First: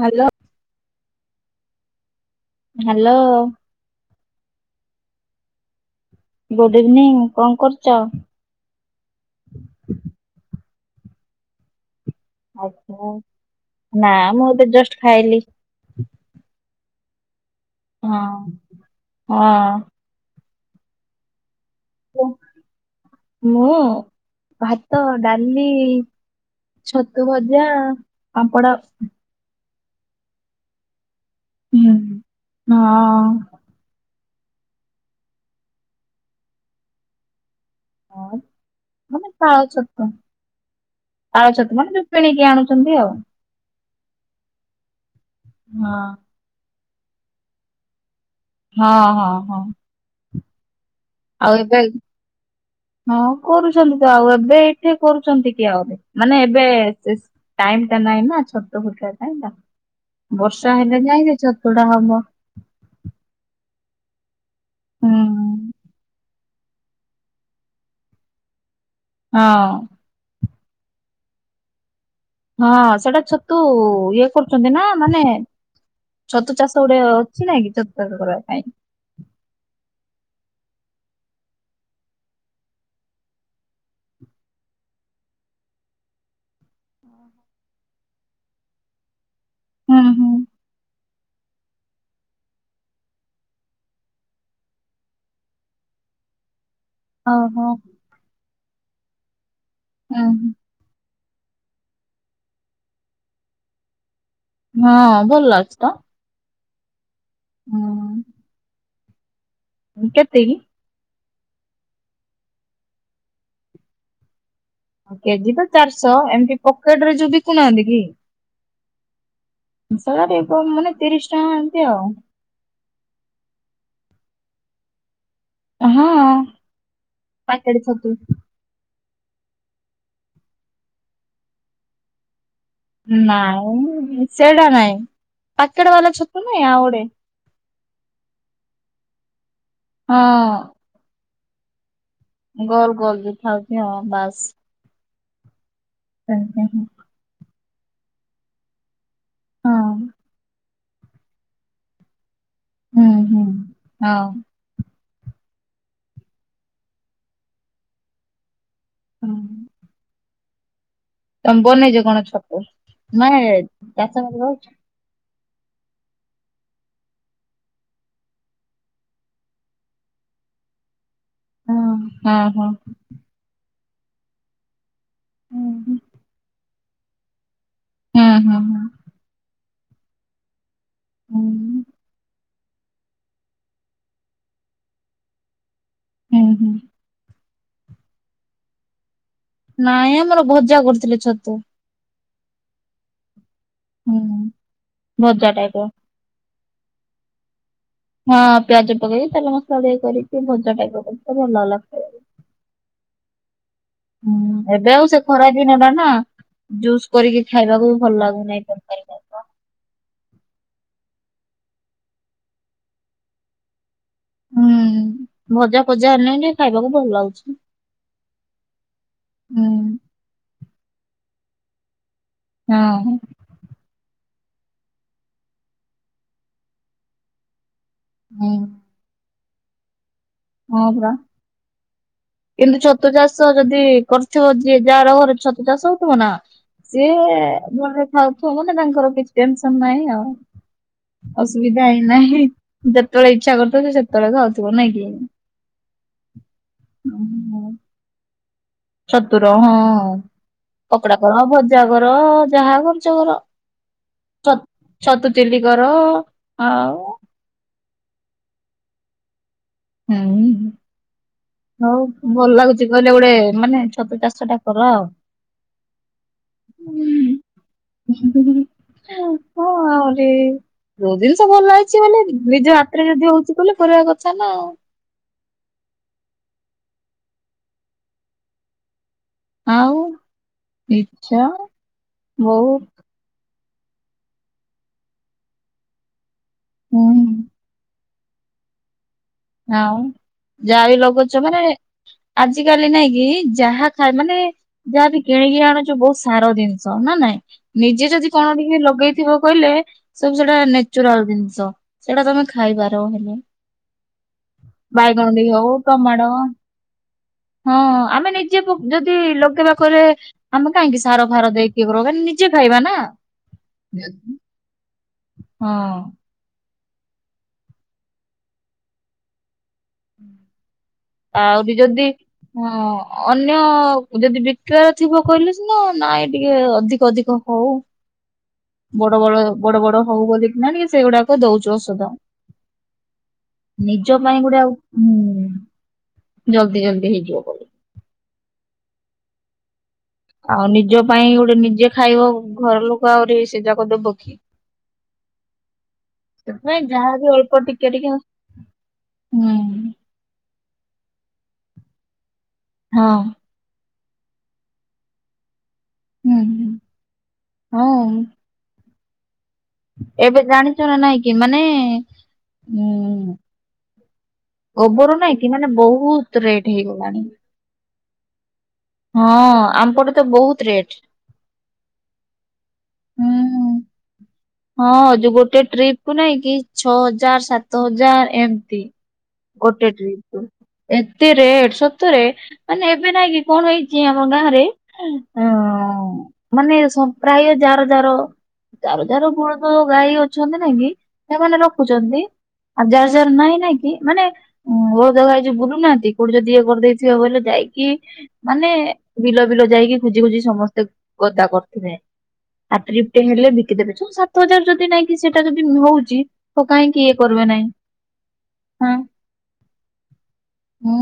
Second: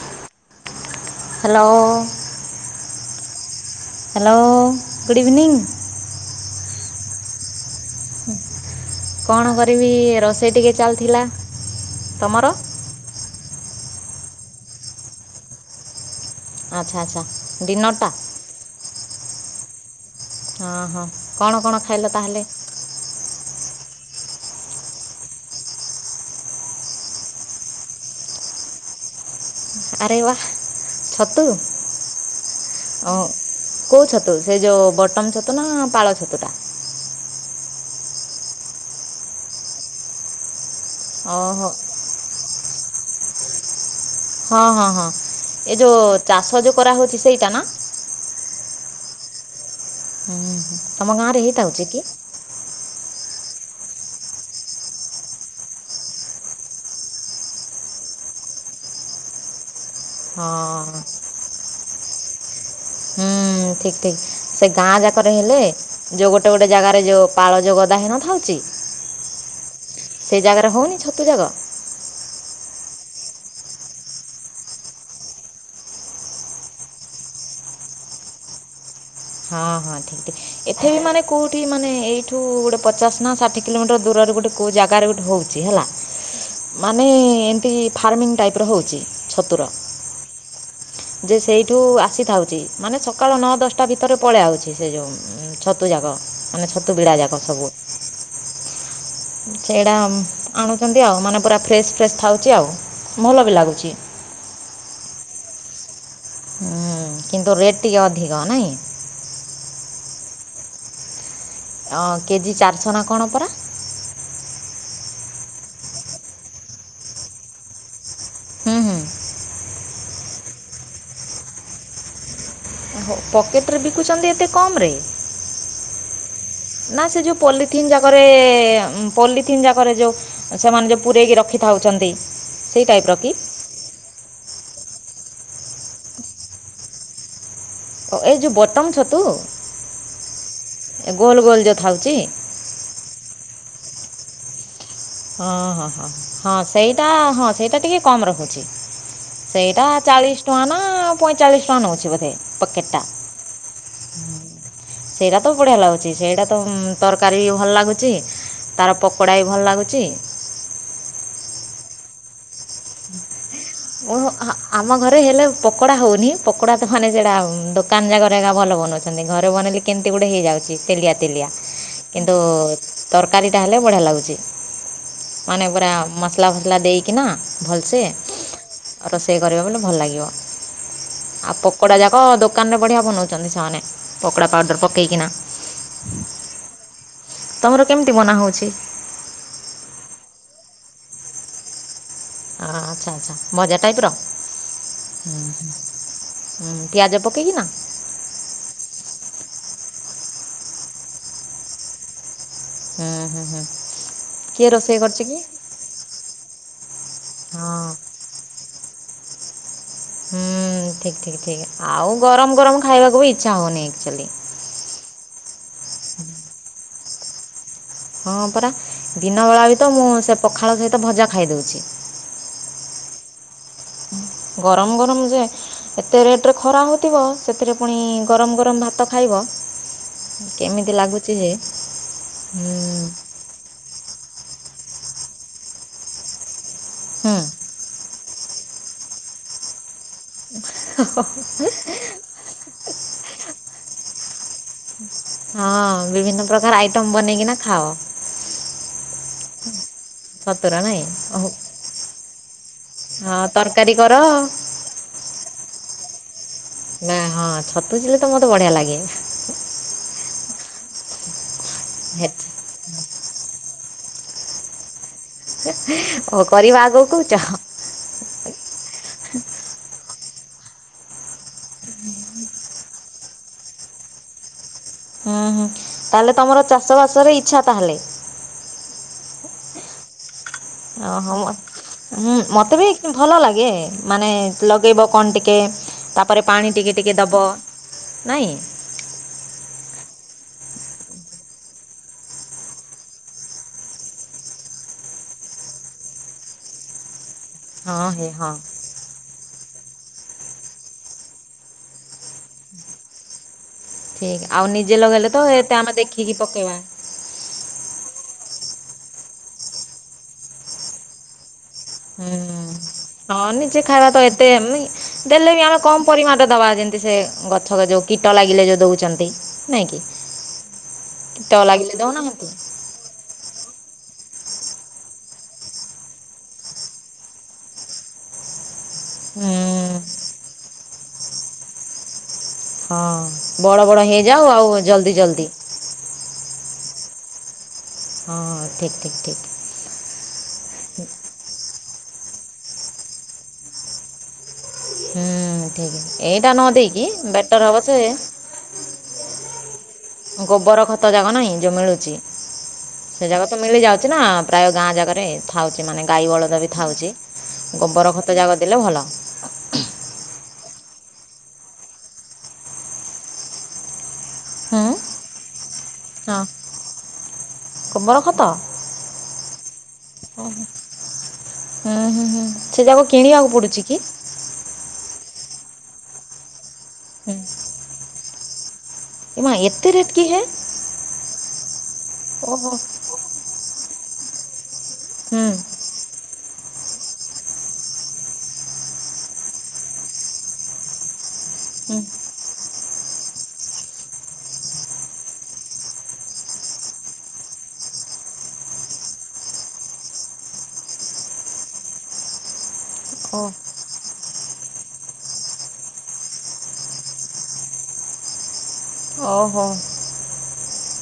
Hello hello. Hello. Hello good evening. Good evening କଣ କରୁଛ। କଣ କରିବି ରୋଷେଇ ଟିକେ ଚାଲି ଥିଲା ତମର। ନା ମୁଁ ଏତ ଜଷ୍ଟ ଖାଇଲି। ଆଚ୍ଛା ଆଚ୍ଛା। ଡିନର୍ଟା ହଁ ହଁ। ହଁ ହଁ କଣ କଣ ଖାଇଲ ତାହେଲେ। ମୁଁ ଭାତ ଡାଲି। ଛତୁ ଭଜା ପାମ୍ପଡା। ଆରେ ବାୱ ଛତୁ ହୁଁ। ଅ ହଁ। କୋଉ ଛତୁ। ଛତୁ ସେ ଯୋଉ ବଟମ ଛତୁ ନା ପାଳ ଛତୁ ଟା। ହ ମାନେ ତା ଓହୋ ଅଛତଉଛତ ମାନେ କିଣିକି ଆଣୁଛନ୍ତି ଆଉ। ହଁ ହଁ ହଁ ଏ ହଁ ଯୋଉ ଚାଷ ଯୋଉ କରାହଉଛି ସେଇଟା ନା। ହଁ ହଁ ହଁ। ହୁଁ ହୁଁ। ଆଉ ଏବେ ହଁ କରୁଛନ୍ତି ତ ଆଉ ଏବେ ଏଠି କରୁଛନ୍ତି କି ଆହୁରି। ମାନେ ଏବେ ଟାଇ ଟା ନାଇଁ ନା ଛୋଟ ଖୁଟା କାଇଁ। ବର୍ଷା ହଁ ହେଲେ ଯାଇ ଯେ ଚତୁଡା ହବ। ହୁଁ ଠିକ ଠିକ ସେ ଗାଁ ହୁଁ ଯାକରେ ହେଲେ ଯୋଉ ଗୋଟେ ଗୋଟେ ଗୋଟେ ଜାଗାରେ ଯେଉଁ ପାଳଜ ଗଦାହୀନ ଉଛି। ହଁ। ସେଇ ଜାଗାରେ ହଉନି ଛତୁ ଜାଗା। ହଁ ସେଟା ଛତୁ ଇଏ କରୁଛନ୍ତି ନା ମାନେ ଛତୁ ଚାଷ ଗୋଟେ ଅଛି ନାଇ କି ଛତୁ ଚାଷ କରିବା ପାଇଁ। ହଁ ହଁ ଠିକ ିକ। ଏଠେ ବି ମାନ କୋଉଠି ମାନେ ଏଇଠୁ ଗୋଟେ ପଚାଶ ନା ଷାଠି କିଲୋମିଟର ଦୂରରେ ଗୋଟେ କୋଉ ଜାଗାରେ ଗୋଟେ ହଉଛି। ହେଲା ମାନେ ଏମିତି ଫାର୍ମିଂ ଟାଇପ୍ର ହେଉଛି। ତଠୁ ଆ ସ ନ। ହୁଁ ହୁଁ ଟା ଭିତରେ ପଳେଇ ଆାଉଛି ସେ ଯେଉଁ ଛତୁ ଯାକ ମାନେ ଛତୁ ବିଡ଼ା ଯାକ ଓହୋ ସବୁ। ସେଇଟା ହୁଁ ହୁଁ। ଆଣୁଛନ୍ତି ଆଉ ମାନେ ପୁରା ଫ୍ରେେଶ ଫ୍ରେେଶ୍ ଥାଉଛି ଆଉ ଭଲ ବି ଲାଗୁଛି। ହଁ ଭଲଛି ତ। ହୁଁ କିନ୍ତୁ ରେଟ୍ ଟିକେ ଅଧିକ ନାଇଁ। କେଟିକି କେଜି ଚାରିଶହ ନା କଣ ପରା। କେଜି ତ ଚାରିଶହ ଏମିତି ପକେଟ ରେ ଯୋ ବି କୁନାହାନ୍ତି କି। ହୁଁ ହୁଁ। ସ ମାନେ ତିରିଶ ଟଙ୍କା ଏମିତି ଆଉ। ପକେଟରେ ବିକୁଚନ୍ତି ଏତେ କମ ରେ। ହଁ ନା ସେ ଯଉ ପାକେଟ ପଲିଥିନ ଛତୁ। ଯାକରେ ପଲିଥିନ୍ ଯାକରେ ଯେଉଁ ସେମାନେ ଯେଉଁ ପୂରେଇକି ରଖିଥାଉଚନ୍ତି। ନାଇଁ ସେଟା ନାଇଁ ପାକେଟେ ବାଲା ଛତୁ ନୁଏଁ ଆଉ ଗୋଟେ। ଏଇ ଯୋଉ ବଟମ ଛତୁ। ହଁ। ଏ ଗୋଲ ଗୋଲ ଯୋ ଥାଉଚି। ଗୋଲ ଗୋଲ ଯ ଥାଉଚ ହ ବାସ୍। ହଁ ହଁ ହ ହଁ ସେମିତି ସେଇଟା ହଁ ସେଇଟା ଟିକେ କମ ରହୁଛି ସେଇଟା ହଁ। ଚାଳିଶ ଟଙ୍କା ନା ପଇଁଚାଳିଶ ଟଙ୍କା ନେଉଛି ବୋଧେ। ପକେଟା। ହୁଁ ହୁଁ ହଁ ସେଇଡା ତ ବଢ଼ିଆ ଲାଗୁଚି ସେଇଡା ତ ତରକାରୀ ଭଲ ଲାଗୁଚି। ତାର ପକୋଡ଼ା ବି ଭଲ ଲାଗୁଚି। ତମ୍ ବନେଇଚ କଣ ଛତୁ [unintelligible] ବାସ କରୁଛ? [unintelligible] ଆମ ଘରେ ହେଲେ ପକୋଡା ହଉନି ପକୋଡା ତ ମାନେ ସେଡା ଦୋକାନ ଜାକରେ ଭଲ ବନଉଛନ୍ତି ଘରେ ବନେଇଲେ କେମିତି ଗୋଟେ ହେଇଯାଉଚି ତେଲିଆ ତେଲିଆ ହଁ କିନ୍ତୁ ହଁ ତରକାରୀ ଟା ହେଲେ ବଢିଆ ଲାଗୁଚି। ମାନେ ପୁରା ହୁଁ ମସଲା ଫସଲା ଦେଇକିନା ଭଲସେ--' ହୁଁ ହୁଁ ହୁଁ। ରୋଷେଇ କରିବା ବୋଲି ଭଲ ଲାଗିବ ଆଉ ପକୋଡ଼ା ଯାକ ଦୋକ ଦୋକାନରେ ବଢ଼ିଆ ବନଉଚନ୍ତି ସେମାନେ ପକଡ଼ା ପାଡ଼ର ପକେଇକିନା। ହୁଁ ହୁଁ। ତମର କେମିତି ବନା ହଉଚି। ନାଇଁ ଆମର ଭଜା କରୁଥିଲେ ଛତୁ। ଆଚ୍ଛା ଆଚ୍ଛା ଭଜା ଟାଇପ ର। ହୁଁ ହୁଁ ଭଜା ଟାଇପର। ପିଆଜ ପକେଇକି ନା। ହଁ ପିଆଜ ପକେଇକି ତେଲ ମସଲା ଟିକେ କରିକି ଭଜା ଟାଇପ ର [unintelligible] ହୁଁ ହୁଁ ହୁଁ। କିଏ ଏବେ ରୋଷେଇ ଆଉ ସେ କରିଛି କି ଖରା ଦିନଟା ନା। ଜୁସ୍ କରିକି ହଁ ଖାଇବାକୁ ଭଲ ଲାଗୁନାହିଁ ତ ହୁଁ ଠିକ୍ ଠିକ୍ ଠିକ୍ ଆଉ ଗରମ ଗରମ ଖାଇବାକୁ ବି ଇଚ୍ଛା ହଉନି ଆକଚୁଆଲି। ହୁଁ ଭଜା ଫଜା ହେନେ ଟିକେ ଖାଇବାକୁ ଭଲ ଲାଗୁଚି। ହଁ ପରା ଦିନବେଳା ବି ତ ମୁଁ ସେ ପଖାଳ ସହିତ ଭଜା ଖାଇଦଉଚି। ହୁଁ। ଗରମ ଗରମ ଯେ ଏତେ ରେଟ ରେ ଖରା ହଉଥିବ ସେଥିରେ ପୁଣି ହୁଁ ଗରମ ଗରମ ଭାତ ଖାଇବ ହଁ କେମିତି ପରା। ଲାଗୁଚି ଯେ ହୁଁ କିନ୍ତୁ ଛତୁ ଚାଷ ଯଦି କରୁଥିବ ଯିଏ ଯାହାର ଘରେ ଛତୁ ଚାଷ ହଉଥିବ ନା ସିଏ ହୁଁ ଭଲରେ ଖାଉଥିବ ନା ତାଙ୍କର କିଛି ଟେନସନ ନାହିଁ ଆଉ। ଅସୁବିଧା ହି ନାହିଁ। ଯେତେବେଳେ ଇଚ୍ଛା କରୁଥିବ ସେତେବେଳେ ଖାଉଥିବ ନାଇଁକି। ହଁ ବିଭିନ୍ନ ପ୍ରକାର ଆଇଟମ ବନେଇକିନା ଓହୋ। ଖାଅ। ଛତୁର ହଁ। ଛତୁର ନାଇଁ କପଡା କର ଓହୋ ଭଜା କର ଯାହା କରୁଚ ହଁ କର। ତରକାରୀ କର ଛତୁ ଚିଲି କର। ଆଉ ନା ହଁ ଛତୁ ଚିଲି ତ ମତେ ବଢିଆ ଲାଗେ। ହୁଁ ହଉ ଭଲ ଲାଗୁଚି କହିଲେ ଗୋଟେ ମାନେ ଛତୁ ଚାଷ ଛଟା କର ଆଉ। ଓ କରିବା ଆଗକୁ କହୁଚ। [unintelligible] କୋଉ ଜିନିଷ ଭଲ ହେଇଛି ମାନେ ନିଜ ହାତରେ ଯଦି ହଉଛି ବଲି କରିବା କଥା ନା। ଆଉ ହୁଁ ହୁଁ ତାହେଲେ ତମର ଚାଷବାସରେ ଇଚ୍ଛା ତାହେଲେ? ଆଉ। ଓହୋ ଇଚ୍ଛା ବା ହୁଁ ବୋଉ ମତେ ବି ଭଲ ଲାଗେ ମାନେ ଲଗେଇବ କଣ ଟିକେ ତାପରେ ପାଣି ଟିକେ ହୁଁ ଟିକେ ଦବ। ନାଇଁ। ଆଉ ଯାଇ ଲଗଉଛ ମାନେ ଆଜ କାଲି ନାଇଁ କି ଯାହା ଖାଏ ମାନେ ଯାହା ବି କିଣିକି ଆଣୁଛୁ ବହୁତ ସାର ଜିନିଷ ନା ନାଇଁ ହଁ ନିଜେ ହେ ଯଦି ହଁ କଣ ଟିକେ ଲଗେଇ ଥିବ କହିଲେ ସବୁ ସେଟା ନେଚୁରାଲ ଜିନିଷ ସେଇଟା ତମେ ଖାଇବାର ହେଲେ। ଠିକ ଆଉ ନିଜେ ବାଇଗଣ ଲଗେଇଲେ ତ ଟିକେ ହଉ ଏତେ ଆମେ ଦେଖିକି ଟମାଟୋ ପକେଇବା ହଁ ଆମେ ନିଜେ ଯଦି ଲଗେଇବା ଘରେ ରେ ଆମେ କାହିଁକି ସାର ଫାର ଦେଇ ହୁଁ ହଁ ନିଜେ ଖାଇବା ତ ଏତେ ଦେଲେ ବି ଆମେ କମ ହଁ ପରିମାଣ ଦବା ଯେମିତି ସେ ଗଛ ଯୋଉ କୀଟ ଲାଗିଲେ ଯୋଉ ଦଉଛନ୍ତି। ନାଇଁ କି କୀଟ ଆହୁରି ଲାଗିଲେ ଯଦି ଦଉନାହାନ୍ତି ହଁ। ଅନ୍ୟ ଯଦି ବିକ୍ରାର ଥିବ କହିଲେ ସିନା ନାଇଁ ଟିକେ ଅଧିକ ଅଧିକ ହଉ। ବଡ ବଡ ହୁଁ ବଡ ବଡ ହଉ ବୋଲିକିନା ଟିକେ ସେଗୁଡାକ ଦଉଛୁ ଔଷଧ। ହଁ ବଡ ବଡ ନିଜ ପାଇଁ ହେଇଯାଉ ଗୋଟେ ଆଉ ହୁଁ ଜଲଦି ଜଲଦି। ଜଲଦି ଜଲଦି ହେଇଯିବ। ବୋଲି। ହଁ ମ ଠିକ ଠିକ୍ ଠିକ୍। ଆଉ ନିଜ ପାଇଁ ଗୋଟେ ନିଜେ ଖାଇବ ଘର ଲୋକ ଆହୁରି ସେ ଯାକ ଦବ କି। ହୁଁ ଠିକ ଏଇଟା ନ ସେଥିପାଇଁ ଦେଇକି ଯାହାବି ଅଳ୍ପ ବେଟର ହବ ଟିକେ ସେ ଟିକେ ହୁଁ। ଗୋବର ଖତ ଜାଗ ନାହିଁ ଯୋଉ ମିଳୁଛି ହଁ ସେ ଜାଗ ମିଳି ଯାଉଛି ନା ପ୍ରାୟ ଗାଁ ଜାଗାରେ। ଥାଉ ଛି ମାନେ ଗାଈ ହୁଁ ବଳଦ ହୁଁ ରେ ଥାଉଛି ଗୋବର ହଁ। ଖତ ଯାକ ଦେଲେ ଭଲ ଏବେ ଜାଣିଛ ନା ନାଇଁ କି ମାନେ ହୁଁ। ହୁଁ ଗୋବର ନାଇକି ମାନେ ବହୁତ ରେଟ୍ ହେଇଗଲାଣି। କଵର ଖତ ହଁ ଆମ୍ପଟେ ତ ବହୁତ ରେଟ୍। ହୁଁ ହୁଁ ହୁଁ ସେ ଯାକ କିଣିବାକୁ ହୁଁ। ପଡୁଛି କି? ହଁ ଯଉ ଗୋଟେ ଟ୍ରିପି କୁ ନାଇଁ କି ଛଅ ହୁଁ ହଜାର ସାତ ହଜାର ଏମିତି। ଏ ମା ଏତେ ଗୋଟେ ରେଟ୍ କି ଟ୍ରୀପି ହେ କୁ। ଏତେ ରେଟେ ସତରେ ଓହୋ ମାନେ ଏବେ ନାଇଁ କି କଣ ହେଇଛି ଆମ ଗାଁ ରେ ହୁଁ ହ ମାନେ ପ୍ରାୟ ଯାର ଯାର ଯାାର ବୁଳଦ ଗାଈ ଅଛନ୍ତି ନାଇ କି ସେମାନେ ହୁଁ ରଖୁଛନ୍ତି। ଆଉ ଯାହା ଯାର ନାଇଁ ନାଇଁ କିି ମାନେ ବଳଦ ଗାଈ ଯଉ ବୁଲୁନାହାନ୍ତି କୋଉଠି ଯଦି ଇଏ କରିଦେଇଥିବ ବୋଇଲେ ଯାଇକି। ମାନେ ବିଲ ବିଲ ଯାଇକି ଖୋଜି ଖୋଜି ସମସ୍ତେ ଗଦା କରିଥିବେ। ଆପ୍ରିବିଟି ଓ ହେଲେେ। ଦେ ସାତ ହଜାର ଯଦି ନାଇଁ କି ସେଟା ଯଦି ହଉଛି ତ କାହିଁକି ଇଏ କରିବେ ନାହିଁ। ହଁ। ଓହୋ। ହୁଁ।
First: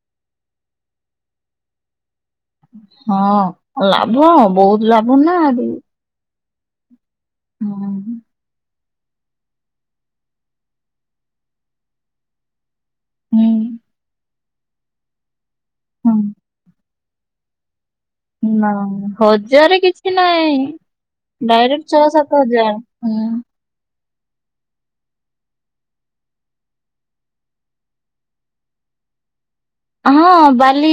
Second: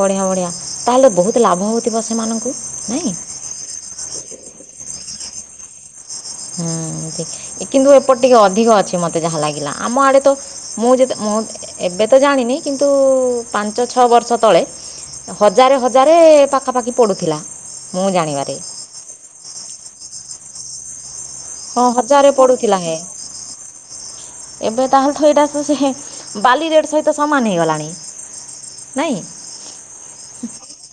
ବଢ଼ିଆ ବଢ଼ିଆ ତାହେଲେ ବହୁତ ଲାଭ ହେଉଥିବ ସେମାନଙ୍କୁ ନାଇଁ ହଁ ଲାଭ ବହୁତ ଲାଭ ନାଆ ହୁଁ କିନ୍ତୁ ଏପଟେ ଟିକେ ଅଧିକ ଅଛି ମତେ ଯାହା ଲାଗିଲା ଆମ ଆଡେ ତ ମୁଁ ଯେ ମୁଁ ଏବେ ତ ଜାଣିନି। କିନ୍ତୁ ହୁଁ। ପାଞ୍ଚ ଛଅ ବର୍ଷ ତଳେ ହଜାରେ ହୁଁ ହଜାରେ ପାଖାପାଖି ପଡ଼ୁଥିଲା। ମୁଁ ଜାଣିବାରେ ନାାଇ ହଜାର କିଛି ନାଇଁ। ହଁ ଡାଇରେକ୍ଟ ଛଅ ହଜାରେ ସାତ ପଡ଼ୁଥିଲା ହଜାର ହେ ହଁ ଏବେ ତାହେଲେଠ ଏଇଟା ତ ସେ ବାଲି ରେଟ୍ ସହିତ ସମାନ ହେଇଗଲାଣି ନାଇଁ ହଁ ବାଲି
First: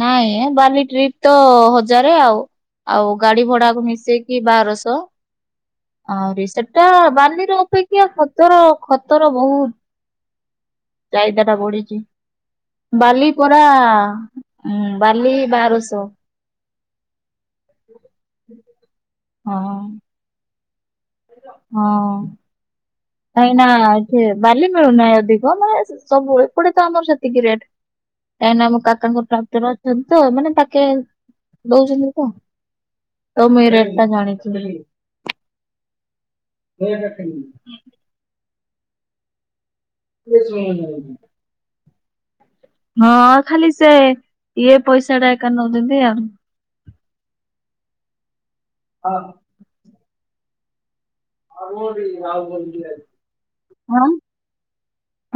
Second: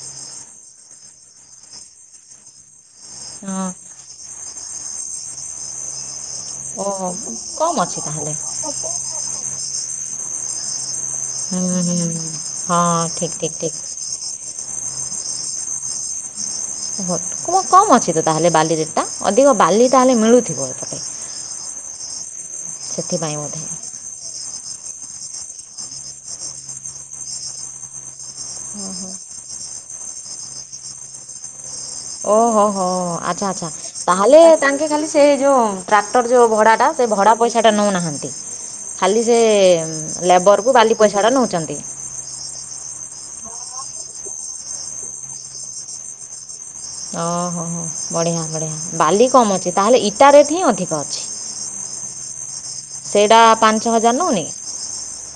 ନାଇଁ ବାଲି ଟ୍ରିପ ତ ହଜାରେ ଆଉ ଆଉ ଗାଡି ହଁ ଭଡାକୁ ମିଶେଇକି ବାରଶହ ଆହୁରି ଓ ସେଟା ବାଲିର କମ୍ ଅଛି ଅପେକ୍ଷା ତାହେଲେ ଖତର ଖତର ବହୁତ ଚାହିଦା ହୁଁ ଟା ହୁଁ ପଢିଛି ହୁଁ। ହଁ ବାଲି ଠିକ୍ ଠିକ୍ ପରା ଠିକ୍ ବାଲି ବାରଶହ କମ୍ ଅଛି ତ ତାହେଲେ ବାଲି ରେଟ୍ଟା ଅଧିକ ହଁ ବାଲି ତାହେଲେ ମିଳୁଥିବ ଏଟ ହଁ କାଇଁ ବୋଧେ ନା ସେ ବାଲି ମିଳୁନାହିଁ ଅଧିକ ମାନେ ସବୁ ଏପଟେ ତ ଆମର ସେତିକି ରେଟ କାହିଁକିନା ଆମ କାକାଙ୍କ ଟ୍ରାକ୍ଟର ଅଛନ୍ତି ତ ମାନେ ପାକେ ଦଉଛନ୍ତି ତ। ଓହୋ ହୋ ତ ଆଚ୍ଛା ମୁଁ ଆଚ୍ଛା ଏଇ ରେଟ୍ ଟା ତାହେଲେ ଜାଣିଛି। ତାଙ୍କେ ଖାଲି ସେଇ ଯୋଉ ଟ୍ରାକ୍ଟର ଯେଉଁ ଭଡ଼ାଟା ସେ ଭଡ଼ା ପଇସାଟା ନେଉନାହାଁନ୍ତି ଖାଲି ସେ ଲେବରକୁ ବାଲି ପଇସାଟା ନଉଛନ୍ତି ହଁ ଖାଲି ସେ ଇଏ ପଇସାଟା ଏକା ନଉଛନ୍ତି ଆଉ ଓହୋ ହୋ ବଢ଼ିଆ ବଢ଼ିଆ ବାଲି କମ ଅଛି ତାହେଲେ ଇଟା ରେଟ୍ ହିଁ ଅଧିକ ଅଛି। [unintelligible] ସେଇଟା ପାଞ୍ଚ ହଁ ହଜାର ନଉନି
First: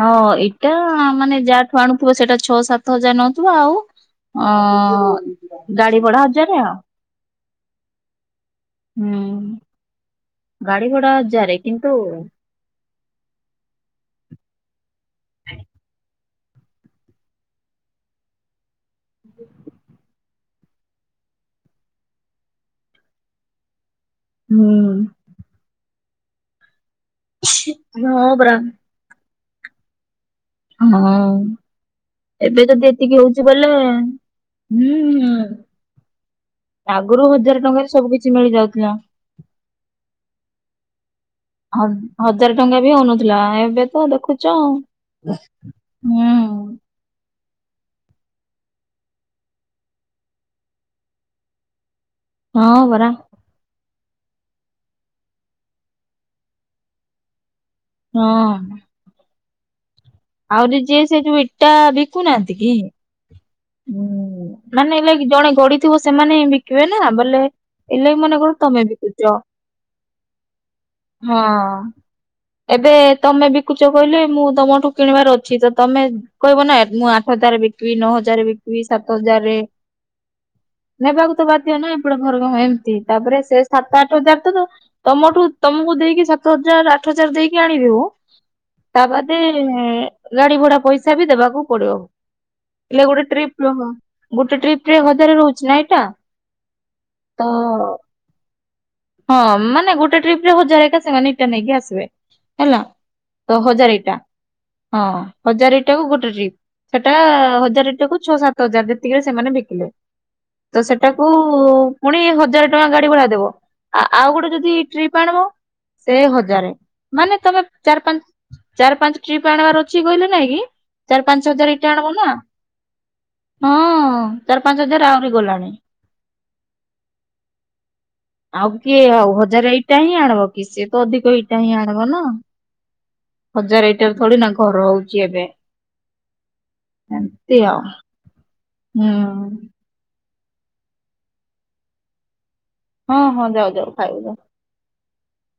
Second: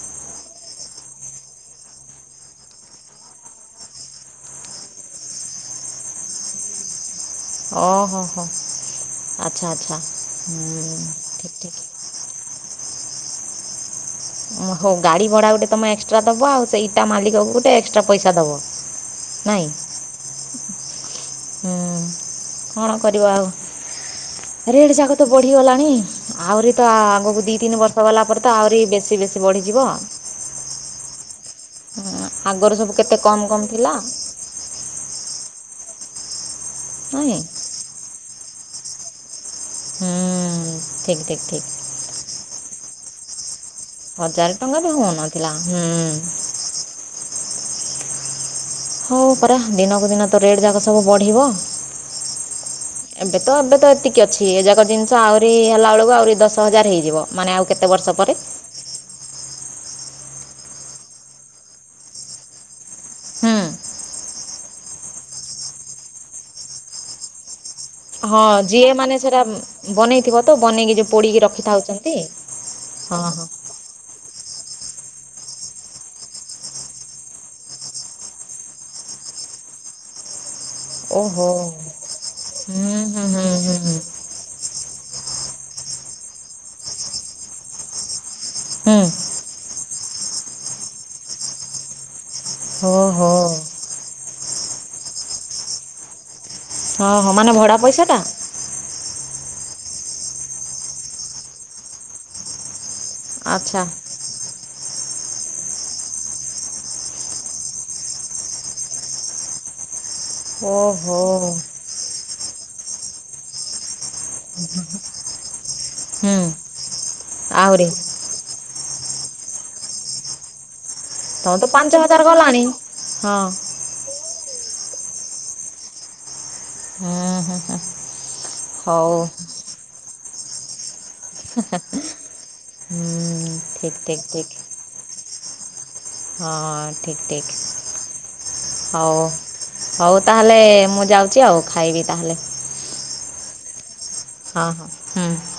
ହଁ ଏଇଟା ମାନେ ଯାହାଠୁ ଆଣୁଥିବ ସେଇଟା ଛଅ ସାତ ହଜାର ନଉଥିବ ଆଉ ଅ ଗାଡି ବଡା ହଜାର ଆଉ ଓ ହୋ ହୋ ହୁଁ ଆଚ୍ଛା ଆଚ୍ଛା ଗାଡି ହୁଁ, ଭଡ଼ା ଠିକ୍ ହଜାରେ ଠିକ୍ କିନ୍ତୁ ହଉ ଗାଡ଼ି ଭଡ଼ା ଗୋଟେ ତୁମେ ଏକ୍ସଟ୍ରା ଦେବ ଆଉ ସେ ଇଟା ମାଲିକକୁ ଗୋଟେ ଏକ୍ସଟ୍ରା ପଇସା ଦେବ। ନାଇଁ ହୁଁ କଣ କରିବ ଆଉ ରେଡ ହୁଁ। ଯାକ ତ ବଢିଗଲାଣି ଆହୁରି ତ ଆଗକୁ ଦି ତିନି ବର୍ଷ ଗଲା ହଁ ପରେ ତ ପରା। ଆହୁରି ବେ ବେଶୀ ବେଶୀ ବଢ଼ିଯିବ ହଁ ଏବେ ଆଗରୁ ଯଦି ସବୁ କେତେ ଏତିକି କମ୍ ହଉଛି କମ୍ ବଲେ ଥିଲା ହୁଁ ହୁଁ ଆଗରୁ ନାଇଁ ହଜାର ଟଙ୍କାରେ ସବୁ କିଛି ମିଳି ଯାଉଥିଲା। ହୁଁ ଠିକ ଠିକ ଠିକ ହଜା ହଜାର ଟଙ୍କା ବି ହୋଇନଥିଲା ଏବେ ହଜାର ଦେଖୁଛ ଟଙ୍କା ବି ଆଇ ହେଉନଥିଲା ହୁଁ ହଉ ପରା ଦିନକୁ ଦିନ ତ ରେଟ୍ ଯାକ ସବୁ ବଢ଼ିବ ହଁ ବରା ଏବେ ତ ଏବେ ତ ଏତିକି ଅଛି ଏଯାକ ଜିନିଷ ଆହୁରି ହେଲାବେଳକୁ ଆହୁରି ଦଶ ହଜାର ହେଇଯିବ ମାନେ ଆଉ କେତେ ବର୍ଷ ପରେ ହଁ ଆହୁରି ଯିଏ ସେ ଯୋଉ ଇଟା ବିକୁନାହାନ୍ତି କି ହୁଁ ମାନେ ଜଣେ ଗଡିଥିବ ସେମାନେ ହିଁ ବିକିବେ ନା ବଲେ ହଁ ଯିଏ ମାନେ ସେଟା ବନେଇଥିବ ତ ବନେଇକି ଯୋଉ ହଁ। ପୋଡିକି ରଖିଥାଉଛନ୍ତି ଏବେ ହଁ ତମେ ହଁ ବି କୁଚ କହିଲେ ମୁଁ ତମଠୁ କିଣିବାର ଅଛି ତମେ କହିବ ନା ମୁଁ ଆଠ ହଜାର ବିକିବି ନଅ ହଜାର ବିକିବି ସାତ ହଜାର ରେ ନେବାକୁ ତ ବାଧ୍ୟ ଓହୋ ନାଁ ଏପଟେ ଘର କ ଏମିତି ହୁଁ ହୁଁ ହୁଁ ତାପରେ ସେ ହୁଁ ସାତ ଆଠ ହଜାର ତ ତ ତମଠୁ ତମକୁ ଦେଇକି ସାତ ହଜାର ଆଠ ହଜାର ଦେଇକି ଆଣିଦବ ମୁଁ ହୁଁ ହୁଁ ତା ବାଦ ଗାଡି ଭଡା ପଇସା ବି ଦେବାକୁ ପଡିବ ହେଲେ ଗୋଟେ ଓହୋ ଟ୍ରିପ ର ଗୋଟେ ଟ୍ରିପ ରେ ହଜାର ରହୁଛି ନା ଇଟା ହଁ ହଁ ମାନେ ଭଡା ପଇସା ଟା ହଁ ମାନେ ଗୋଟେ ଟ୍ରିପ ରେ ହଜାର ଏକା ସେମାନେ ଏଇଟା ନେଇକି ଆସିବେ ହେଲା ତ ଆଚ୍ଛା ହଜାର ଇଟା ହଁ ହଜାର ଇଟାକୁ ଗୋଟେ ଟ୍ରିପ୍ ସେଟା ହଜାର ଇଟାକୁ ଛଅ ସାତ ହଜାର ଯେତିକିରେ ସେମାନେ ବିକିଲେ ତ ଓହୋ ସେଟାକୁ ପୁଣି ହଜାର ଟଙ୍କା ଗାଡି ଭଡା ଦେବ ଆ ଆଉ ଗୋଟେ ଯଦି ଟ୍ରିପ ଆଣିବ ସେ ହୁଁ ହଜାରେ ମାନେ ତମେ ଆହୁରି ଚାରି ପାଞ୍ଚ ଚାରି ପାଞ୍ଚ ଟ୍ରିପ୍ ଆଣିବାର ଅଛି କହିଲେ ନାଇଁ କି ଚାରି ପାଞ୍ଚ ତମ ତ ହଜାର ଇଟା ପାଞ୍ଚ ଆଣିବ ନା ହଜାର ଗଲାଣି ହଁ ହଁ ଚାରି ପାଞ୍ଚ ହଜାର ଆହୁରି ଗଲାଣି ହୁଁ ହୁଁ ହୁଁ ଆଉ କିଏ ହଉ ଆଉ ହଜାର ଇଟା ହିଁ ଆଣବ କି ସେ ତ ଅଧିକ ଇଟା ହିଁ ଆଣିବ ନା ହୁଁ ହଜାରେ ଠିକ୍ ଇଟାରେ ଠିକ୍ ଥୋଡି ନା ଠିକ୍ ଘର ହଉଛି ଏବେ। ହଁ ଠିକ ଏମତି ଠିକ ଆଉ ହଉ। ହୁଁ। ହଉ ତାହେଲେ ମୁଁ ଯାଉଛି ଆଉ ଖାଇବି ତାହେଲେ। ହଁ ହଁ ଯାଅ ଯାଅ ଖାଇବା ଯାଅ। ହଁ ହଁ ହୁଁ।